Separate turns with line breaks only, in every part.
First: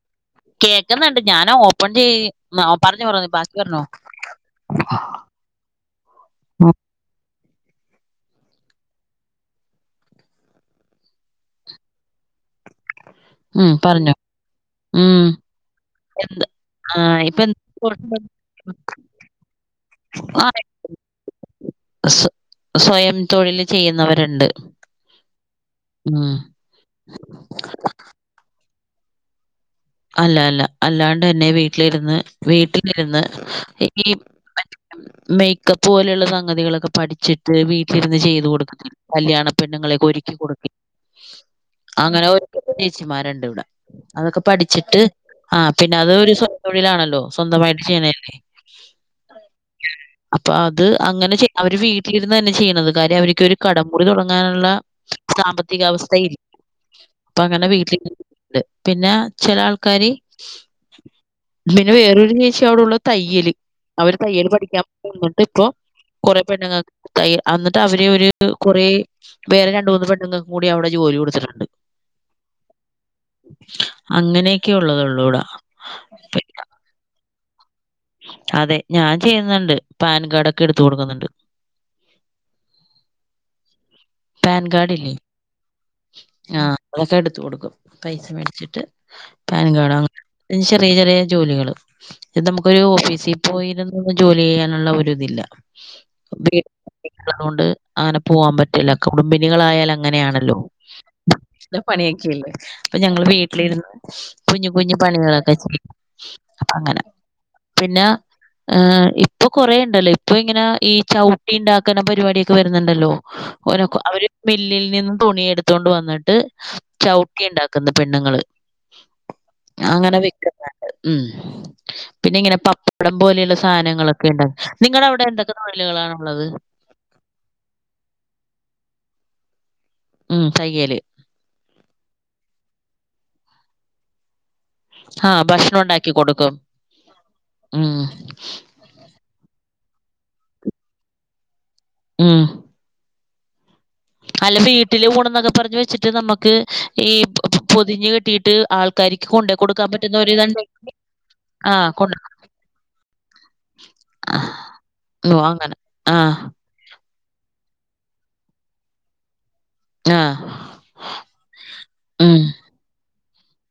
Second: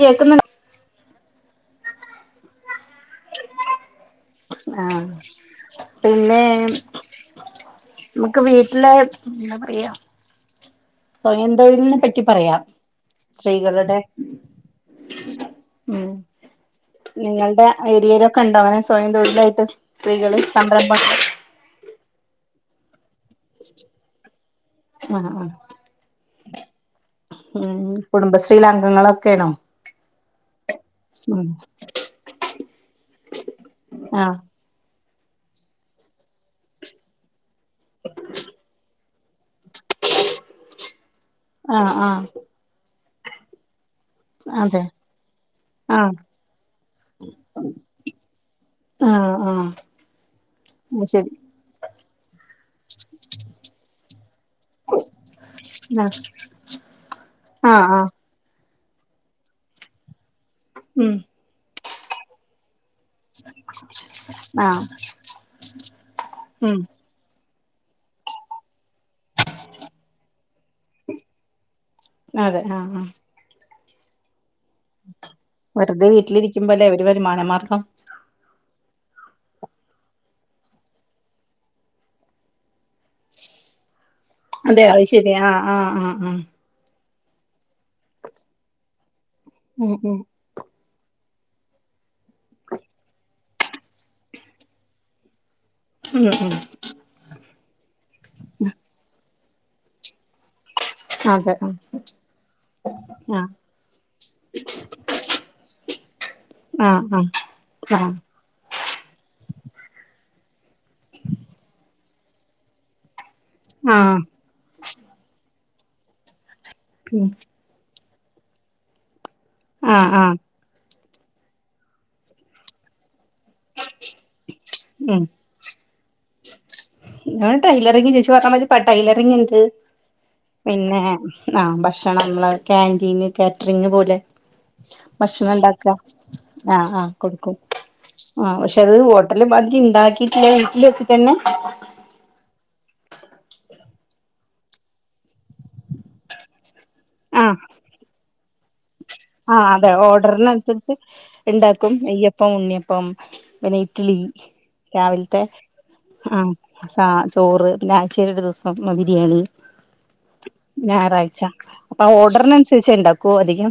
കേക്കുന്നു
കേക്ക്ന്നിണ്ട്, ഞാന ഓപ്പൺ ചെയ് മ പറഞ്ഞു പറഞ്ഞോ ബാക്കി പറഞ്ഞോ.
ആഹ് പിന്നെ നമുക്ക് വീട്ടിലെ എന്താ പറയാ. സ്വയം തൊഴിലിനെ പറ്റി പറയാം, സ്ത്രീകളുടെ
മ
ഉം
എന്താ
നിങ്ങളുടെ ഏരിയയിലൊക്കെ ഇണ്ടോ അങ്ങനെ സ്വയം തൊഴിലായിട്ട് സ്ത്രീകള് സംരംഭം.
സ് സ്വയം തൊഴിൽ ചെയ്യുന്നവരുണ്ട്
ആഹ് ആഹ്
ആഹ്
ഉം കുടുംബശ്രീയില അംഗങ്ങളൊക്കേണോ
അല്ല അല്ല അല്ലാണ്ടന്നെ വീട്ടിലിരുന്ന് വീട്ടിലിരുന്ന് ഇ ഈ
ആഹ്
മേയ്ക്കപ്പ് പോലെയുള്ള സംഗതികളൊക്കെ പഠിച്ചിട്ട് വീട്ടിലിരുന്ന് ചെയ്തു കൊടുക്കത്തിൽ കല്യാണ പെണ്ണുങ്ങളേക്ക ഒരുക്കി കൊടുക്കി
ആഹ്
അങ്ങനെ
ആഹ്
ഒരു ചേച്ചിമാരണ്ട് ഇവിടെ അതൊക്
അതെ
പഠിച്ചിട്ട് ആ പിന്നെ അത്
ആഹ്
ഒരു സ്വയം തൊഴിലാണല്ലോ സ്വന്തമായിട്ട് ചെയ്യുന്നേല്ലെ
ആഹ് ആഹ്
അപ്പ അത് അങ്ങനെ ചെ അവര് വീട്ടിലിരുന്നന്നെ ചെയ്യണത് കാര്യം അവരിക്ക് ഒരു കടംമുടി തുടങ്ങാനുള്ള സാമ്പത്തിക അവസ്ഥ
ആഹ്
ഇല് അപ്പൊ അങ്ങന
ആഹ്
വീട്ടിലി
ആഹ്
[unintelligible] പിന്നെ ചെല ആൾക്കാര്
ഉം
പിന്നെ വേറൊരു ചേച്ചി അവിടുള്ള തയ്യല് അവര് തയ്യല്
ആഹ്
പഠിക്കാൻ പോകുന്നുണ്ട് ഇപ്പൊ കൊറേ
ഉം
പെണ്ണുങ്ങക്ക് തയ്യ അന്നിട്ട് അവര് ഒരു കുറേ വേറെ രണ്ടൂന്ന് പെണ്ണുങ്ങക്ക് കൂടി അവിടെ ജോലി കൊടുത്തിട്ടുണ്ട്
അതെ ആ ആ
അങ്ങനെക്കെ ഒള്ളത് ഒള്ളൂ ട
വെറുതെ വീട്ടില് ഇരിക്കുമ്പോല്ലെ ഒരു വരുമാനമാർഗ്ഗം
അതെ ഞാൻ ചെയ്യുന്നുണ്ട് പാൻ കാർഡൊക്കെ എടുത്ത് കൊടുക്കുന്നുണ്ട് പാൻ
അതെ അത്
കാർഡില്ലേ
ശരി ആ ആ ആ ആ ഉം
ആഹ് അതൊക്കെ എടുത്ത് കൊടുക്കും പൈസ മേടിച്ചിട്ട് പാൻ
ഉം
കാഡങ്ങ [unintelligible] ചെറിയ ചെറിയ ജോലികള് ഇതമ്മ്ക്കൊരു ഓഫീസി പോയിരുന്ന് ജോല്യിയാനുള്ള ഒരു ഇതില്ല [inaudible]
ഉം ഉം
അങ്ങന പോവാൻ പറ്റ് പിന്ന കുടുംബിനികളായാൽ അങ്ങനെയാണല്ലോ [unintelligible]
അതെ ആ
അപ്പൊ ഞങ്ങള്
ആ
വീട്ടിലിരുന്ന് കുഞ്ഞു കുഞ്ഞു പണികളൊക്കെ ചെയ്യും അപ്പ അങ്ങനെ
ആ
പിന്ന
ആ
ഏഹ് ഇപ്പൊ കൊറേണ്ടല്ലോ ഇപ്പൊ ഇങ്ങനെ ഈ ചവുട്ടിണ്ടാക്കാന പരിപാടിയെക്കെ വരുന്നുണ്ടല്ലോ ഓനകോ
ആ
അവര് മില്ലിൽ നിന്നും തുണി എടുത്തോണ്ട് വന്നിട്ട്
ഉം
ചവുട്ടിയെണ്ടാക്കും ക്കുന്ന പെണ്ണുങ്ങള് ഞാൻ
ആ
അങ്ങനെ
ആ
വിക്കുന്നെ എ മ്മ് പിന്നെ ഇങ്ങനെ പപ്പടം പോലെയുള്ള സാനങ്ങളൊക്കെണ്ടാ നിങ്ങടെ
ഉം
അവിടെ എന്തൊക്കെ തോഴിലുകളാണുള്ളത്
[unintelligible] ടൈലറിങ് ചേച്ചി [unintelligible] ടൈലറിങിണ്ട്
ഉം തയ്യല്.
പിന്നെ ആഹ് ഭക്ഷണങ്ങള് കാന്റീന് കാറ്റ്റിങ് പോലെ
ആ
ഭക്ഷണം ഇണ്ടാക്ക
ഉണ്ടാക്കി കൊടുക്കും.
ആഹ് ആഹ് കൊടുക്കും
ഉം.
ആഹ് പക്ഷെ അത് ഹോട്ടല് ബാക്കി ഇണ്ടാക്കിട്ടില്ല വീട്ടിൽ എത്തിച്ചന്നെ
മ്മ് അല്ല വീട്ടില് ഊണ്ന്നൊക്കെ പറഞ്ഞ് വെച്ചിട്ട് നമ്മ്ക്ക് ഈ പൊ പൊ പൊതിഞ്ഞ് കെട്ടിയിട്ട് ആൾ
ആഹ് അതെ ഓഡറിനനുസരിച്ച്
ആ
എണ്ടാക്കും
കൊണ്ട്
നെയ്യപ്പം ഉണ്ണിയപ്പം പിന്നെ ഇ ഡ്ലി
ആ, ഓ
രാവിൽത്തെ
അങ്ങനെ. ആ.
ആഹ് സ ചോറ് പിന്നെ ആഴ്ചയിൽ ഒരു ദിവ്സം ബിരിയാണി
ആ.
ഞായറാഴ്ച അപ്പൊ
ഉം.
ഓർഡറിനനുസരിച്ച് എണ്ടാക്കുവോ അധികം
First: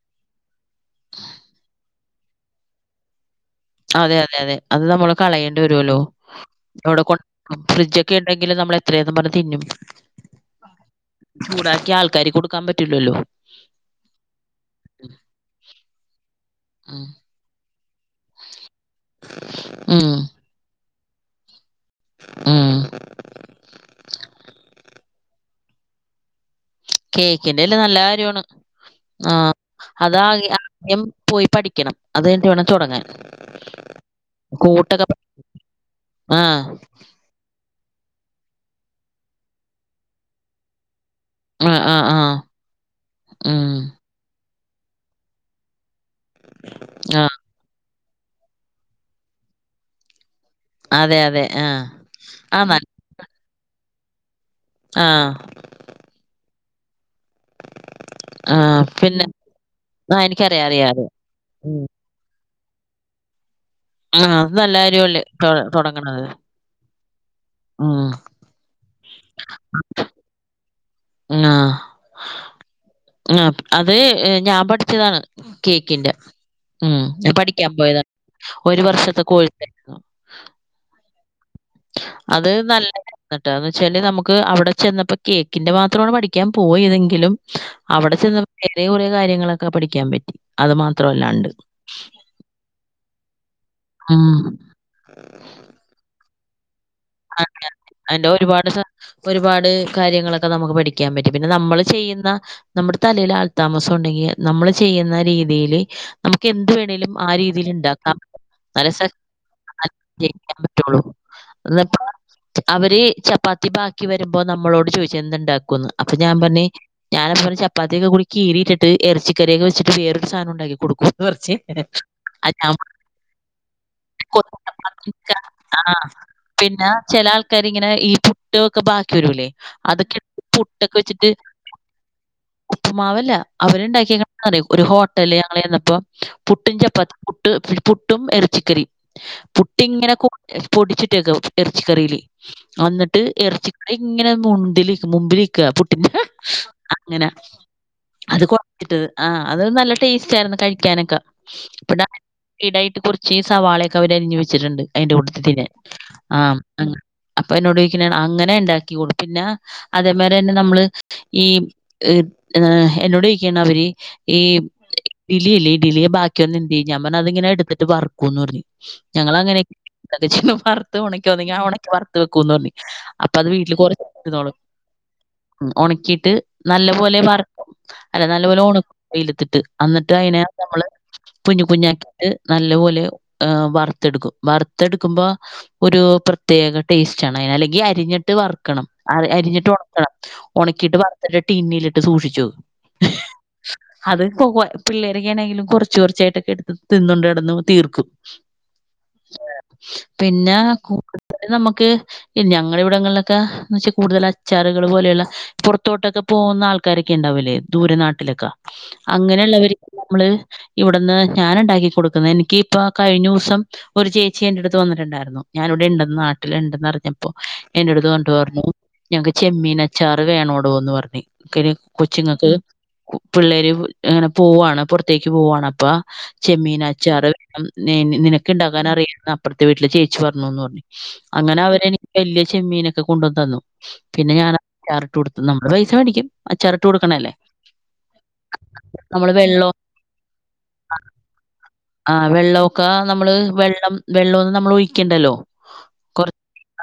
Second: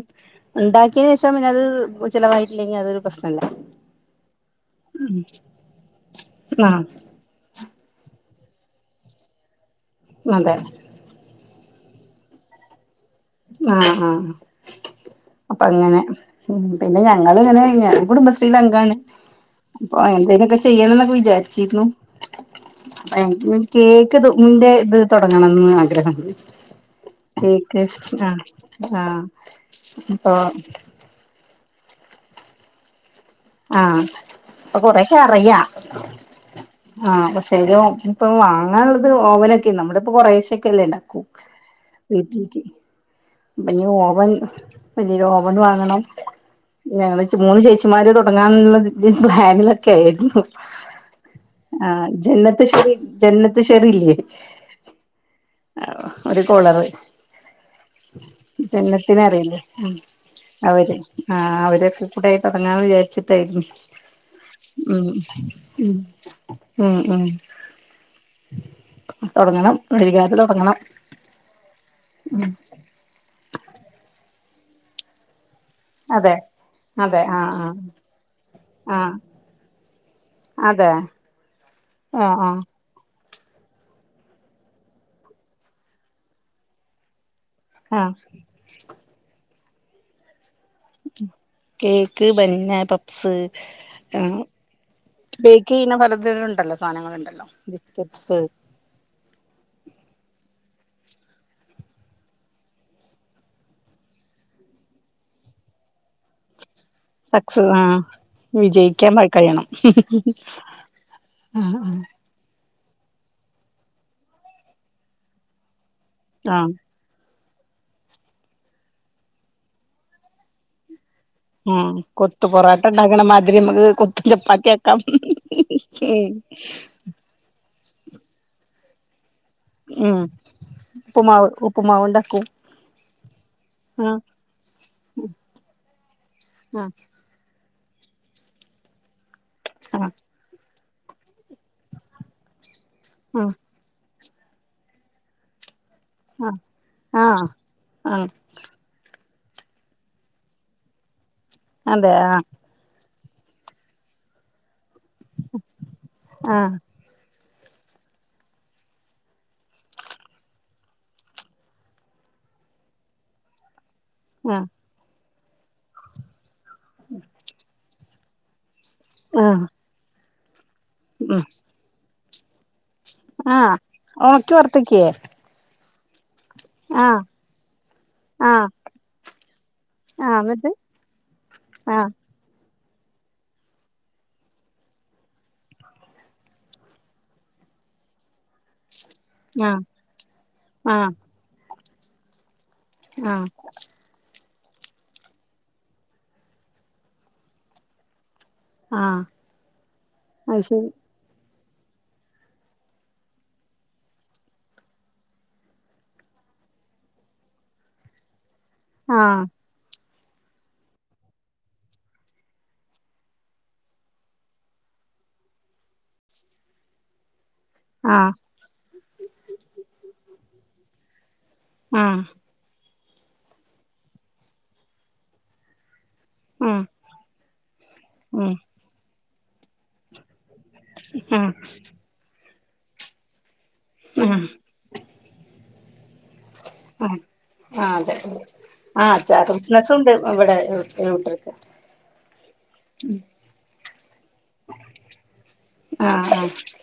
ഉണ്ടാക്കിയന് ശേഷം പിന്നത് ചിലവായിട്ടില്ലെങ്കിൽ അതൊരു പ്രശ്നലെ
അതെ അതെ അതെ അത് നമ്മള് കളയേണ്ടി വരോല്ലോ
ആഹ്
അവിടെ കൊ ഫ്രിഡ്ജൊക്കെ എണ്ടെങ്കിലും നമ്മള് എത്രയേന്നും പറഞ്ഞ് തിന്നും
അതെ
ചൂടാക്കി ആൾക്കാര്ക്ക് കൊടുക്കാൻ പറ്റില്ലല്ലോ
ആഹ്, ആഹ് അപ്പൊ അങ്ങനെ ഉം പിന്നെ ഞങ്ങളിങ്ങനെ, ഇങ്ങനെ കുടുംബ ചിലങ്കാണ് അപ്പ
ഉം.
എന്തെലുക്കെ ചെയ്യണം എന്നൊക്കെ വിചാരിച്ചിരുന്നു.
ഉം.
എനിക്കി കേക്ക് ത് ന്റെ ഇത് തുടങ്ങണംന്ന് ആഗ്രഹംണ്ട്.
കേക്കിന്റെലെ നല്ല കാര്യോണ് ആഹ്
ഇപ്പൊ
അതകെ ആദ്യം പോയി പഠിക്കണം. അതഴിഞ്ഞിട്ട് വേണം തുടങ്ങാൻ.
ആഹ് ഇപ്പ കൊറേക്കെ അറിയാ.
ആഹ്
ആഹ് പക്ഷെ അതിന്റെ ഒപ്പം വാങ്ങാള്ളത് ഓവനൊക്കെ നമ്മുടെ ഇപ്പോ കൊറേശ്ശൊക്കെ അല്ലേ ഇണ്ടാക്കൂ.
ആഹ് ആഹ് ആഹ്
വീട്ടിലെക്ക്‌. അപ്പ
ഉം
ഇനി ഓവൻ, ഓവൻ വാങ്ങണം. ഞങ്ങൾ
ആഹ്
ച്ച് മൂന്ന് ചേച്ചി മാര് തുടങ്ങാനുള്ള ഒരു പ്ലാനിലൊക്കെ ആയിരുന്നു.
അതെ അതെ
ആഹ്
ആ
ജെന്നത്ത്
ന
ശരി ജന്നത്ത് ശെരില്ലേ.
ആഹ്.
ആഹ് ഒരു കൊളറ്
ആഹ്
ജനത്തിന
പിന്നെ
അറിയില്ലേ
ആ എനിക്കറിയാം അറിയാം
അവര്
അറിയാം
ആഹ്
ഉം
അവരൊ കുടെതൊടങ്ങാന്ന് വിചാരിച്ചിട്ടാരിക്കും.
ആഹ് അത് നല്ല കാര്യല്ലേ തൊട തൊടങ്ങണത്.
മ്മ് മ്മ്
ഉം
തൊടങ്ങണം വൈകാതെ തൊടങ്ങണം. മ്മ്.
ഉം അത് ഞാ പഠിച്ചതാണ്. കേക്കിന്റെ
അതെ
മ്മ്
അതെ
ഞാൻ
ആഹ്
പഠിക്കാൻ
ആഹ്
പോയതാണ് ഒരു
ആഹ്
വർഷത്തെ കോഴ്സെ.
അതെ. ആഹ്
അത്
ആഹ്
നല്ല എന്നിട്ടാന്ന് വെച്ചാല് നമുക്ക് അവിടെ ചെന്നപ്പോ കേക്കിന്റെ മാത്രാണ് പഠിക്കാൻ പോയതെങ്കിലും
ആഹ്
അവിടെ ചെന്ന് വേറെ കുറെ കാര്യങ്ങളൊക്കെ പഠിക്കാൻ പറ്റി. അത് മാത്രമല്ലാണ്ട്.
കേക്ക്, ബന്ന, പപ്സ് ആ.
ഉം.
ബേക്കെയ്യണ വരദരുണ്ടല്ല.
അതെ അതിന്റെ ഒരുപാട് സാ ഒരുപാട് കാര്യങ്ങളൊക്കെ നമുക്ക് പഠിക്കാൻ പറ്റും. പിന്നെ നമ്മള് ചെയ്യുന്ന നമ്മുടെ തലേല് ആൽ താമസം ഉണ്ടെങ്കി നമ്മള് ചെയ്യുന്ന രീതീല് നമുക്ക് എന്ത് വേണെലും ആ
സക്സ്
രീതീല്
ആഹ്
ഇണ്ടാക്കാം
വിജയിക്കാൻ പ കഴിയണം
[unintelligible] ജയിക്കാൻ പറ്റുള്ളൂ.
ആഹ്
എന്നപ്പോ
ആഹ്
അവര് ചപ്പാത്തി ബാക്കി വരുമ്പോ നമ്മളോട് ചോദിച്ച് എന്ത് ഉണ്ടാക്കുംന്ന്. അപ്പൊഞാ പറെഞ്
ആഹ്
ഞാനപ്പോപറഞ് ചപ്പാത്തിയൊക്കെകൂടി കീറിയിട്ടിട്ട് എറച്ചിക്കറിയൊക്കെവെച്ചിട്ട് വേറോരുസാനംഉണ്ടാക്കിടുക്കും.
ഉം കൊത്ത് പൊറോട്ടണ്ടകണ മാതിരി നമുക്ക് കൊത്ത ചപ്പാത്തിയാക്കാം.
ആഹ്
ഉം
പിന്നെ ചെല ആൾക്കാരിങ്ങനെ ഈ പുട്ട് ഒക്കെ ബാക്കി വരുലേ
ഉം ഉപ്പ്മാവ്, ഉപ്പ്മാവ് ഉണ്ടാക്കും.
ഉപ്പ്മാവല്ല
ആഹ്
അവരുണ്ടാക്കിയെക്കണ ഒരു ഹോട്ടല് ഞങ്ങള് ചെന്നപ്പോ പുട്ടും ചപ്പാത്തി പുട്ട്, പുട്ടും എറച്ചികറീം
ആഹ്
പുട്ടിങ്ങനെ പൊടിച്ചിട്ടേക്ക. എറച്ചിക്കറില് വന്നിട്ട്
ആഹ് ആഹ്
എറച്ചിക്കറി ങ്ങനെ മുമ്പില്, മുമ്പില്ക്ക.
ആഹ്
അങ്ങന
ആഹ് ആഹ്
അത്കൊ ആ അത് നല്ല ടേസ്റ്റാരുന്നു കഴിക്കാനൊക്ക ഇബ്ട
അതെ ആഹ്
കീ ഡയറ്റ് കു ചീസവാളക്കെ അവര് അരിഞ് വച്ചിട്ട്ണ്ട് അയിന്റെട്ടത്തി തിന്നാൻ. ആ
ആഹ്
അ അപ്പൊ എന്നോടോയിക്കണെണ് അങ്ങനെ ഇണ്ടാക്കികൊടു പിന്നെ അതേമേലന്നെ നമ്മള് ഈ എന്നോടൊയിക്കെണ് അവര് ഈ
ആഹ്
ഇഡിലില്ലേ ഈഡിലിയെ ബാക്കിയന്ന എന്തെയ്യും ഞാപറഞ് അതിങ്ങനെ എടുത്തിട്ട് വർക്കൂന്ന് പറഞ്. ഞങ്ങളങ്ങനെ
ആഹ്
[unintelligible] വർത്ത് ഒണക്കി
ഉം
ഒന്നുങ്കി ആ ഒണക്കി വർ ത് വെക്കുംന്ന്റിഞ്. അപ്പ അത് വീട്ടില്
ആഹ്
കൊറച്ചുന്നോളു
ഒണക്കി വറുത്തക്കേ
ഒണക്കിട്ട് നല്ല പോലെ
ആഹ്
വർ അല്ല നല്ലപോലെ
ആഹ്
ഓണക് വെയിലത്തിട്ട്. അന്നിട്ട്
ആഹ്
അയിനെ
എന്നിട്ട്
നമ്മള് കുഞ്ഞ്
ആഹ്
കുഞ്ഞാക്കിട്ട് നല്ല പോലെ വർത്തെടുക്കും വർത്തെടുക്കുമ്പോ ഒരു പ്രത്യേക ടേസ്റ്റ് ആണ് അയിന് അല്ലെങ്കി അരിഞ്ഞിട്ട് വറുക്കണം അതെ അരിഞ്ഞിട്ട്
ആഹ്
ഒണക്കണം ഒണക്കിയിട്ട്
ആഹ്
വറുത്തിട്ട് ടിന്നിലിട്ട് സൂക്ഷിച്ചു വെക്കും.
ആഹ്
അത് [unintelligible] പിള്ളേരെക്കെ ആണെങ്കിലും കൊറച്ച് കൊറച്ചായിട്ടൊക്കെ എടുത്ത് തിന്നോണ്ട് നടന്ന് തീർക്കും
ആഹ്
പിന്നാ
അത് ശരി
കൂടുതല് നമ്മക്ക് പിൻ ഞങ്ങൾടെ ഇവിടങ്ങളിലൊക്കെ എന്ന് വെച്ചാൽ കൂടുതൽ അച്ചാറുകൾ പോലെയുള്ള പൊറത്തോട്ടൊക്കെ പോകുന്ന ആൾക്കാരൊക്കെ ഇണ്ടാവുല്ലേ ദൂരെ നാട്ടിലൊക്കെ
ആഹ്
അങ്ങനെയുള്ളവര് നമ്മള് ഇവിടുന്ന് ഞാൻ ഇണ്ടാക്കി കൊടുക്കുന്ന എനിക്കിപ്പ കഴിഞ്ഞുസം ഒരു ചേച്ചി എൻ്റെടുത്ത് വന്നിട്ടുണ്ടായിരുന്നു ഞാനിവിടെ ഇണ്ടെന്ന് നാട്ടിൽ ഇണ്ടെന്ന് അറിഞ്ഞപ്പോ എന്റെ അടുത്ത്
ആഹ്
വന്നിട്ട് പറഞ്ഞു ഞങ്ങക്ക് ചെമ്മീനച്ചാറ് വേണോടോന്ന് പറഞ്ഞ് [unintelligible]
ആഹ്
കൊച്ചുങ്ങക്ക് ഉ പിള്ളേര് ഇങ്ങനെ പോവാണ് പൊറത്തേക്ക് പോവാണ് അപ്പ
ഉം
ചെമ്മീനച്ചാറ് വേണം നി
ഉം
നിനക്ക്
ഉം
ഇണ്ടാക്കാൻ അറിയാന്ന് അപ്പർത്തെ വീട്ടിലെ ചേ ച്ചി പറഞ്ഞൂന്ന് പറഞ്ഞു അങ്ങനെ അവരെനിക്ക് വല്യ ചെമ്മീനൊക്കെ കൊണ്ടുവന്നു തന്നു പിന്നെ
ഉം
ഞാൻ അച്ചാറിട്ട് കൊടുത്തു നമ്മള് പൈസ മേടിക്കും അച്ചാറിട്ട്
ഉം
കൊടുക്കണല്ലേ
ആഹ് അതെ ആഹ്
നമ്മള്
അച്ചാറ്
വെള്ളം
ബിസിനസ്സുണ്ട് ഇവിടെ [unintelligible]
ആഹ് വെള്ളൊക്കെ നമ്മള് വെള്ളം വെള്ളം ഒന്നും നമ്മൾ ഒഴിക്കണ്ടല്ലോ കൊർ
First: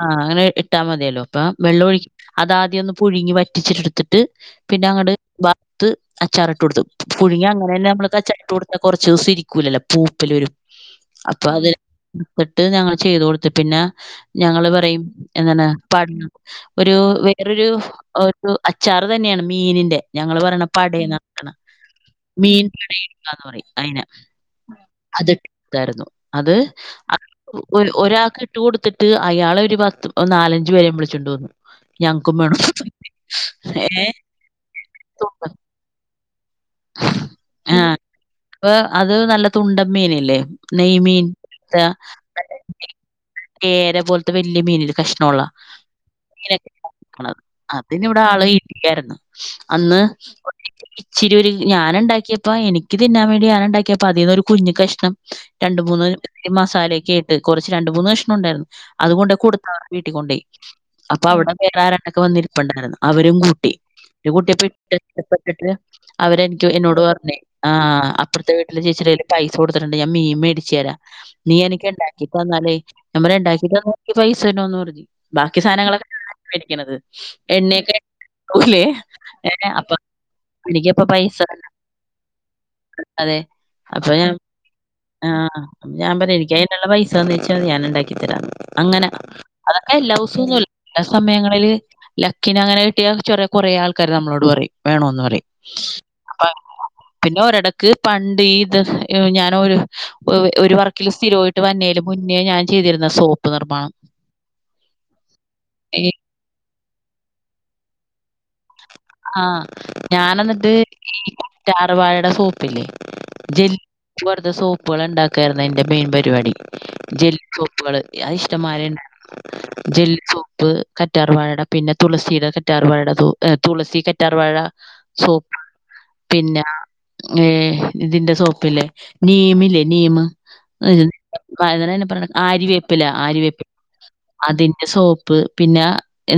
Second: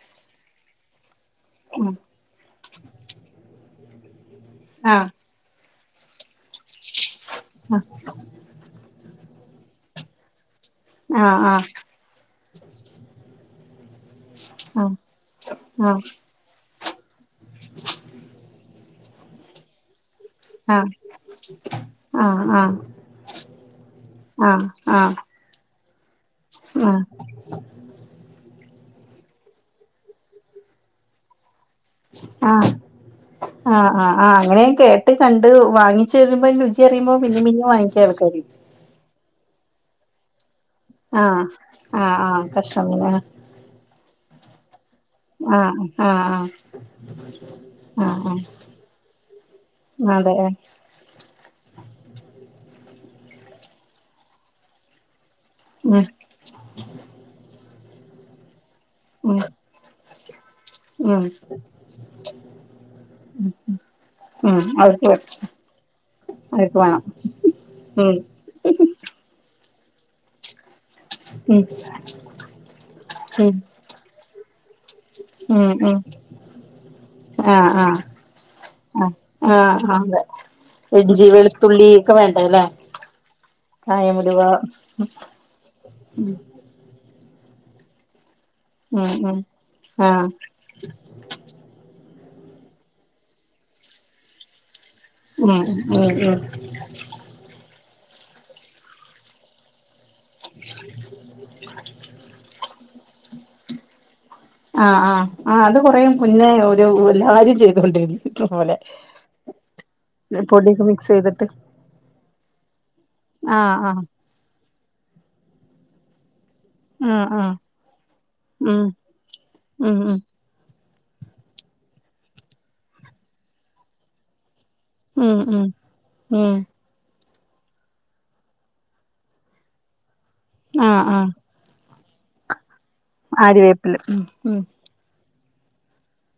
ആഹ് അങ്ങനെ ഇട്ടാ മതിയല്ലോ അപ്പൊ വെള്ള
ഉം
ഒഴി അതാദ്യം ഒന്ന് പുഴുങ്ങി വറ്റിച്ചിട്ട് എടുത്തിട്ട് പിന്നെ
ആഹ്
അങ്ങട് ബാ ത്ത് അച്ചാറിട്ട് കൊടുത്ത് പുഴുങ്ങിയാ അങ്ങനെ തന്നെ നമ്മള് അച്ചാറിട്ട് കൊടുത്താ കൊറച്ച് ദിവസം ഇരിക്കൂലല്ലോ പൂപ്പല് പെരും അപ്പൊ
ആഹ്
അത് [unintelligible] എടുത്തിട്ട് ഞങ്ങൾ ചെയ്ത് കൊടുത്ത് പിന്നാ ഞങ്ങള്
ആഹ്
പറയും എന്താണ്
ആഹ്
[unintelligible] ഒരു വേറൊരു ഒരു അച്ച് ച്ചാറ് തന്നെയാണ് മീനിന്റെ ഞങ്ങള് പറയണെ
ആഹ്
[unintelligible] മീൻ
ആഹ്
[unintelligible] പറയും അയിനാ
ആഹ് ആഹ് ആഹ് ആഹ് ആഹ്
അത് [unintelligible] ആരുന്നു അത് ഒ ഒര് ഒരാക്ക് ഇട്ട് കൊടുത്തിട്ട് അയാളൊരു പത്ത് നാലഞ്ച് പേരെയും വിളിച്ചോണ്ട് വന്നു ഞങ്ങക്കും വേണം.
ആഹ് ആഹ്
ഏ
ആഹ് ആഹ് അങ്ങനെ ഞാൻ കേട്ട്
തുണ്ട
കണ്ട് വാങ്ങിച്ച് വരുമ്പോ രുചി അിയുമ്പോ പിന്നേം പിന്നേം വാങ്ങിക്കും ആൾക്കാര്
വേ അത് നല്ല തുണ്ടം മീനില്ലേ? നെയ്മീൻ
ആഹ്
പോലത്തെ
ആഹ് ആഹ് കഷ്ണം മീന്
കേര പോലത്തെ വല്യ മീനില്ലെ കഷ്ണ ഒള്ള
ആഹ് ആഹ് ആഹ്
[unintelligible] അതിന് ഇവിടെ
ആഹ് ആഹ്
ആള് ഇടിയാരുന്നു അന്ന്
അതെ ഉം
ഇച്ചിരി ഒരു ഞാന് ഇണ്ടാക്കിയപ്പ എനിക്ക് തിന്നാൻ വേണ്ടി ഞാൻ ഇണ്ടാക്കിയപ്പ അതീന്ന് ഒരു കറഞ്ഞി കഷ്ണം രണ്ട് മൂന്ന് ഈ മസാലയൊക്കെ ആയിട്ട് കൊറച്ച് രണ്ട് മൂന്ന് കഷ്ണം ഒണ്ടാരുന്നു അത്
ഉം
കൊണ്ടോയി കൊടുത്ത് അവരെ വീട്ടി കൊണ്ടോയി
ഉം
അപ്പൊ അവിടെ വേറെ ആരാണ്ടൊക്കെ വന്നിരിപ്പ്ണ്ടായിരുന്നു അവരും കൂട്ടി അവര്
ഉം
കൂട്ടിയപ്പോ [unintelligible]
അവർക്ക്
ഇഷ്‌ട്ടപ്പെട്ടിട്ട് അവരെനിക്ക്
അവർക്ക്
എന്നോട്
വേണം
പറഞ്ഞേ ആഹ്
ഉം
അപ്പർത്തെ വീട്ടിലെ ചേച്ചീടെ കൈയില് പൈസ കൊടുത്തിട്ടുണ്ട് ഞാൻ മീൻ മേടിച്ചു തരാം നീ
ഉം
എനിക്ക് ഉണ്ടാക്കി തന്നാലേ ഞാൻ പറഞ്ഞു ഇണ്ടാക്കി തന്നാ എനിക്ക് പൈസ തന്നോന്ന് പറഞ്ഞു [unintelligible] ബാക്കി
ഉം ഉം ഉം
സാധനങ്ങളൊക്കെ [unintelligible] മേടിക്കണത്
ആഹ്
എണ്ണയൊക്കെ
ആഹ്
ആവൂല്ലേ
ആഹ്
ഏഹ്
ആഹ്
അപ്പൊ
അതെ
എനിക്ക്
ഇഞ്ചി വെളുത്തുള്ളി ഒക്കെ വേണ്ടേ ല്ലേ
അതെ. അപ്പൊ ഞാൻ ആഹ് ഞാൻ പറയാ എനിക്കയിനുള്ള പൈസ തന്നേച്ചാ മതി ഞാൻ ഇണ്ടാക്കിത്തരാന്ന് അങ്ങനെ
ഉം ഉം
അതൊക്കെ
ആഹ്
എല്ലാസോം [unintelligible] ചെല സമയങ്ങളില് ലക്കിന് അങ്ങനെ കിട്ടിയാ ചെറിയ കൊറേ ആൾക്കാര് നമ്മളോട് പറയും വേണോന്ന് പറയും
ആഹ്
അപ്പ
[unintelligible]
പിന്നെ ഒരടക്ക് പണ്ട് ഈ ഇത് ഞാനൊരു ഒ ഒരു വറക്കില് സ്ഥിരോയിട്ട് വന്നേലും മുന്നേ ഞാൻ ചെയ്തിരുന്നാ സോപ്പ് നിർമ്മാണം
ആഹ് ആഹ് ആഹ് അത് കൊറെ
ഈ
മുന്നേ ഒരു എല്ലാവാരും ചെയ്തോണ്ടിരുന്ന ഇതേ പോലെ
ആഹ് ഞാനന്നിട്ട് ഈ
ചെയ്തിട്ട്
കറ്റാർ വാഴേടെ സോപ്പില്ലേ ജെൽ
ആഹ് ആഹ്
വെറുതെ സോപ്പുകള് ഇണ്ടാക്കായിരുന്നു എന്റെ മെയിൻ പരിപാടി
ആഹ്
ജെൽ
ആഹ്
ചോപ്പുകള് അയി
ഉം
ഇഷ്ടംമാരെ ണ്ടായിര്ന്നു.
ഉം
ജെൽ സോ പ്പ്, കറ്റാർവാഴടെ പിന്നെ തുളസിടെ കറ്റാർവാഴടെ സൂ ഏ തുളസി, കറ്റാർവാഴ
ഉം
സോപ്പ്
ഉം ഉം ഉം
പിന്നാ ഏഹ്. തിന്റെ സോപ്പ്ല്ലെ നീമ് ല്ലേ നീ മ്
ആഹ് ആഹ്
[unintelligible] പറണെ ആരിവേപ്പ്ല, ആരിവേപ്പ്
ആര്യവേപ്പില ഉം ഉം
അതി സോപ്പ് പിന്നാ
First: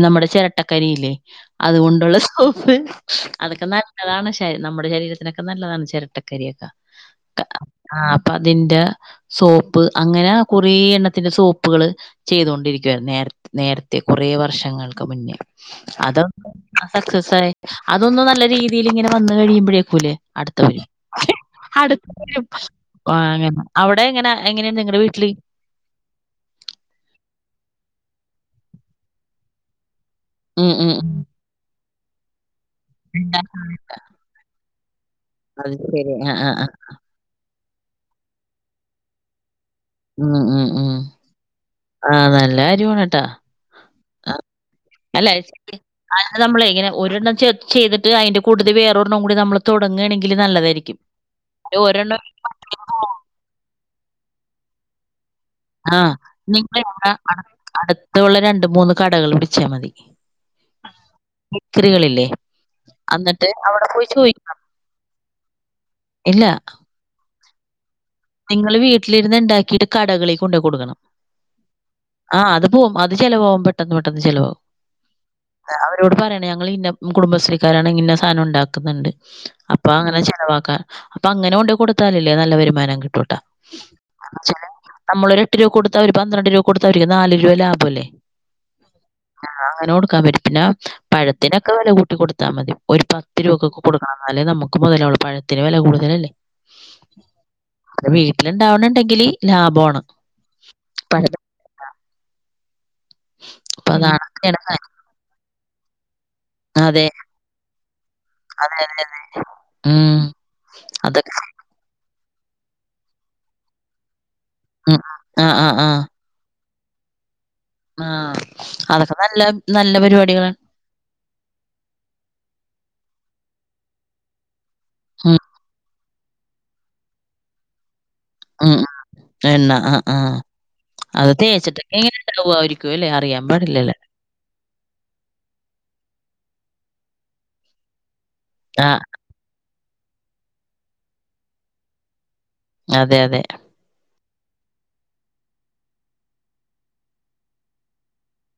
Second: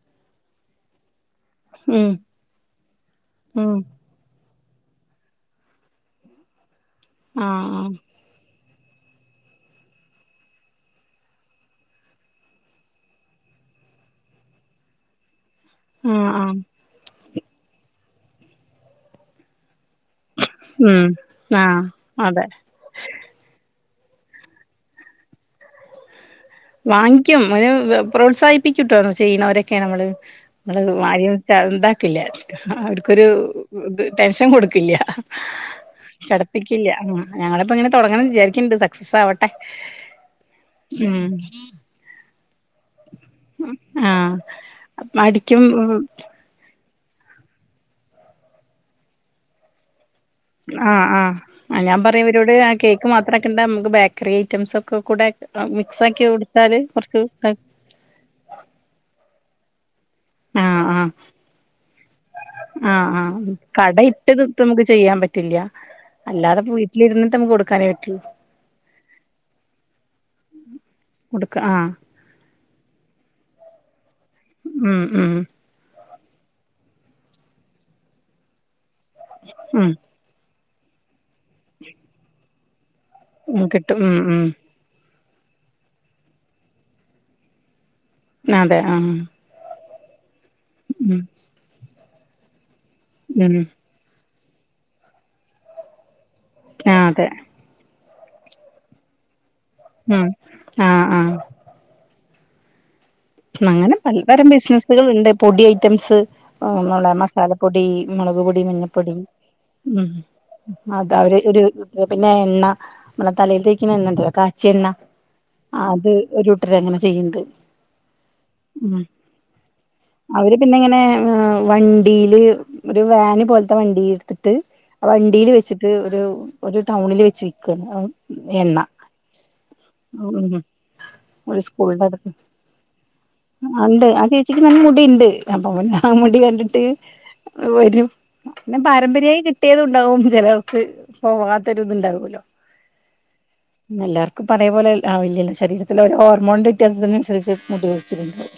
നമ്മടെ ചെരട്ടക്കരിയില്ലേ
ഉം
അത്കൊണ്ട്ള്ള [unintelligible] അതെക്കെ
ഉം
നല്ലതാണ് ശര് നമ്മടെ ശരീരത്തിനെക്കെ നല്ലതാണ് ചെരട്ടക്കരി യൊക്കാ ക്കാ. ആഹ് അപ്പതിന്റെ സോപ്പ് അങ്ങനെ കുറേ എണ്ണത്തിന്റെ സോപ്പ് കള് ചെയ്തൊണ്ടിരിക്കുവാര്ന്ന് നേരത് നേരത്തെ കൊറേ വർഷങ്ങൾക്ക് മുന്നേ അത
ആഹ് ആഹ്
സക്സസായി. അതൊന്നും നല്ല രീതിയില്ങ്ങനെ വന്ന് കഴിയുമ്പോഴേക്കൂല്ലേ അട്ത്തപഴി.
ഉം ആഹ്
അട്
അതെ
[unintelligible] [unintelligible] അവ്ടെ എങ്ങനാ എങ്ങനെണ്ട് [unintelligible] ങ്ങള്ടെ വീട്ട്ല്
വാങ്ങിക്കും [unintelligible] പ്രോത്സാഹിപ്പിക്യുട്ടോ ചെയ്യുന്നവരൊക്കെ നമ്മള്.
ഉം ഉം ഉം.
[unintelligible] ച്ച ന്താക്കില്ല. അവര്ക്കൊരു ത് ടെൻഷെൻ കൊട്ക്കില്യ.
അത് ശരി ആ ആ
ചടപ്പിക്കില്ല്യാ. ആ ഞങ്ങളപ്പോ ഇങ്ങനെ തൊടങ്ങണം വിചാരിക്ക്ണ്ട് സക്സസാവട്ടെ
ഉം ഉം ഉം. ആഹ് നല്ല കാര്യാണ് ട്ടാ
ആഹ് മടിക്കും
ശരി.
[unintelligible]
അത് നമ്മളെ ഇങ്ങനെ ഒരെണ്ണം ചേ ചെയ്തിട്ട് അയിന്റെ കൂട്ടത്തി വേറെരെണം കൂടി നമ്മള് തൊടങ്ങേണെങ്കില് നല്ല
ആഹ് ആഹ് ആ ഞാപറയും ഇവരോട് ആ കേക്ക് മാത്രംക്കണ്ട അമുക്ക് ബേക്കറി ഐറ്റംസ് ഒക്ക കൂടെ റം
ആ
മിക്സാക്കി കൊട്ത്താല് കൊർച്ച് ക
തൊള്ള രണ്ട്‌, മൂന്ന് കടകള്ള് പിടിച്ചാമതി.
ആഹ് ആഹ്
ബേക്കറികളില്ലേ.
ആഹ്
എന്നിട്ട്
ആഹ്
അവിടെ പോയി
കടയിട്ട്ത്
ചോദിക്കും
ത്ത്മുക്ക് ചെയ്യാംപറ്റില്യാ.
ഇല്ല
അല്ലാതെ പോയി ച്ചിലിര്ന്ന്ട്ട് അമുക്ക് കൊടുക്കാനേപറ്റു.
നിങ്ങള് വീട്ട്ല് ര്ന്ന് ണ്ടാക്കിട്ട് കടകളി കൊണ്ടോയി കൊടുക്കണം.
കൊടുക്ക ആഹ്
ആഹ് അത് പോം. അത് ചെലവാവും പെട്ടെന്ന്, പെട്ടെന്ന് ചെലവാവും.
ഉം ഉം.
അവരോട് പറയണെ ഞങ്ങൾ ഇന്ന മ് കുടുംബശ്രീക്കാരാണ് ഇന്ന സാനം ണ്ടാക്ക്ന്ന് ണ്ട്.
ഉം
അപ്പാ ങ്ങനെ ചെലവാക്കാ. അപ്പാ അങ്ങനെ കൊണ്ട് കൊട്ത്താലല്ലേ നല്ല വരുമാനം കി
ഉം കിട്ടും ഉം ഉം.
നമ്മളൊരു എട്ട് രൂപകൊട്ത്താ അവര് പന്ത്രണ്ട് രൂപ കൊട്ത്താ അവര്ക്ക് നാല് രൂപ ലാഭല്ലേ.
അതെ ആഹ് ആഹ്
ആഹ് അങ്ങനൊട്ക്കാപറ്റും. പിന്നാ
ഉം
പഴത്തിനൊക്കെ വെല കൂട്ടി കൊടുത്താമതി. ഒരു പത്ത്
ഉം
രൂപക്കൊക്ക കൊടുക്കണം ന്നാലേ നമുക്കും മൊതലാവൊള്ളൂ. പഴത്തിന് വെല കൂടുതലല്ലേ.
ആഹ് അതെ.
[unintelligible] വീട്ടില്ണ്ടാവണിണ്ടെങ്കില് ലാഭോ ൺ
ഉം. ആഹ് ആഹ്.
അപ്പൊ
അങ്ങനെ
ഉം.
പൽ
അതാണ്
പരം
അങ്ങനെയാണ് കാര്യം.
ബിസ്നസ്കൾണ്ട്. പൊടി ഐറ്റംസ്
അതെ.
[unintelligible] മസാലപ്പൊടി, മൊളക്പൊടി
അതെ അതെ.
മഞ്ഞപ്പൊടി. ഉം അതവര്
അതൊക്കെ
ഒരു പിന്നെ എണ്ണ നമ്മളെ തലേൽത്തേക്ക്ണെ എണ്ണണ്ടല്ലൊ കാച്ചിയെണ്ണ
ഉം ആഹ് ആഹ് ആഹ്
അത് ഒരൂട്ടര് അങ്ങനെ ചെയ്യ്ണ്ട്.
ആഹ് അതൊക്കെ നല്ല, നല്ല പരിപാടികളാണ്.
പിന്നെങ്ങനെ. ആഹ് വണ്ടില് രു വാന് പോൽത്തെ വണ്ടിൽട്ത്ത്ട്ട്
ഉം
ആവണ്ടില് വെച്ചി ട്ട്ഒരു ഒരു ടൗണ്ല് വെച്ചി വിക്കാണ് അ
ഉം ഉം ആഹ്. എണ്ണ ആഹ് ആഹ്
ഉം
അ അ് തേച്ചിട്ടെക്കെ ഏനെണ്ടാവുവായിരിക്കുംല്ലെ അറിയാം
അല്ലേ. ആ ചേച്ചിക്ക് നല്ല മുടിയിണ്ട്. അപ്പൊ പിന്നെ ആ മുടി കണ്ട്ട്ട് വരും. ന്നെ
ആഹ്
പാരമ്പര്യായി കിട്ടിയതുണ്ടാവും ചെലൊർക്ക്. പോവാത്തൊര് തുണ്ടാവുല്ലോ.
അതെ അതെ.
എല്ലാർക്കും പ്പതെപോലെ ആവില്യലൊ ശരീരത്തിലെ ഒരൊ ഹോർമോണിന്റെ വ്യത്യാസത്തിനനുസരിച്ച്. മുടിഴിച്ചിടിണ്ടാവും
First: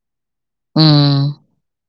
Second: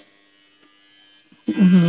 ഉം.
ഉം.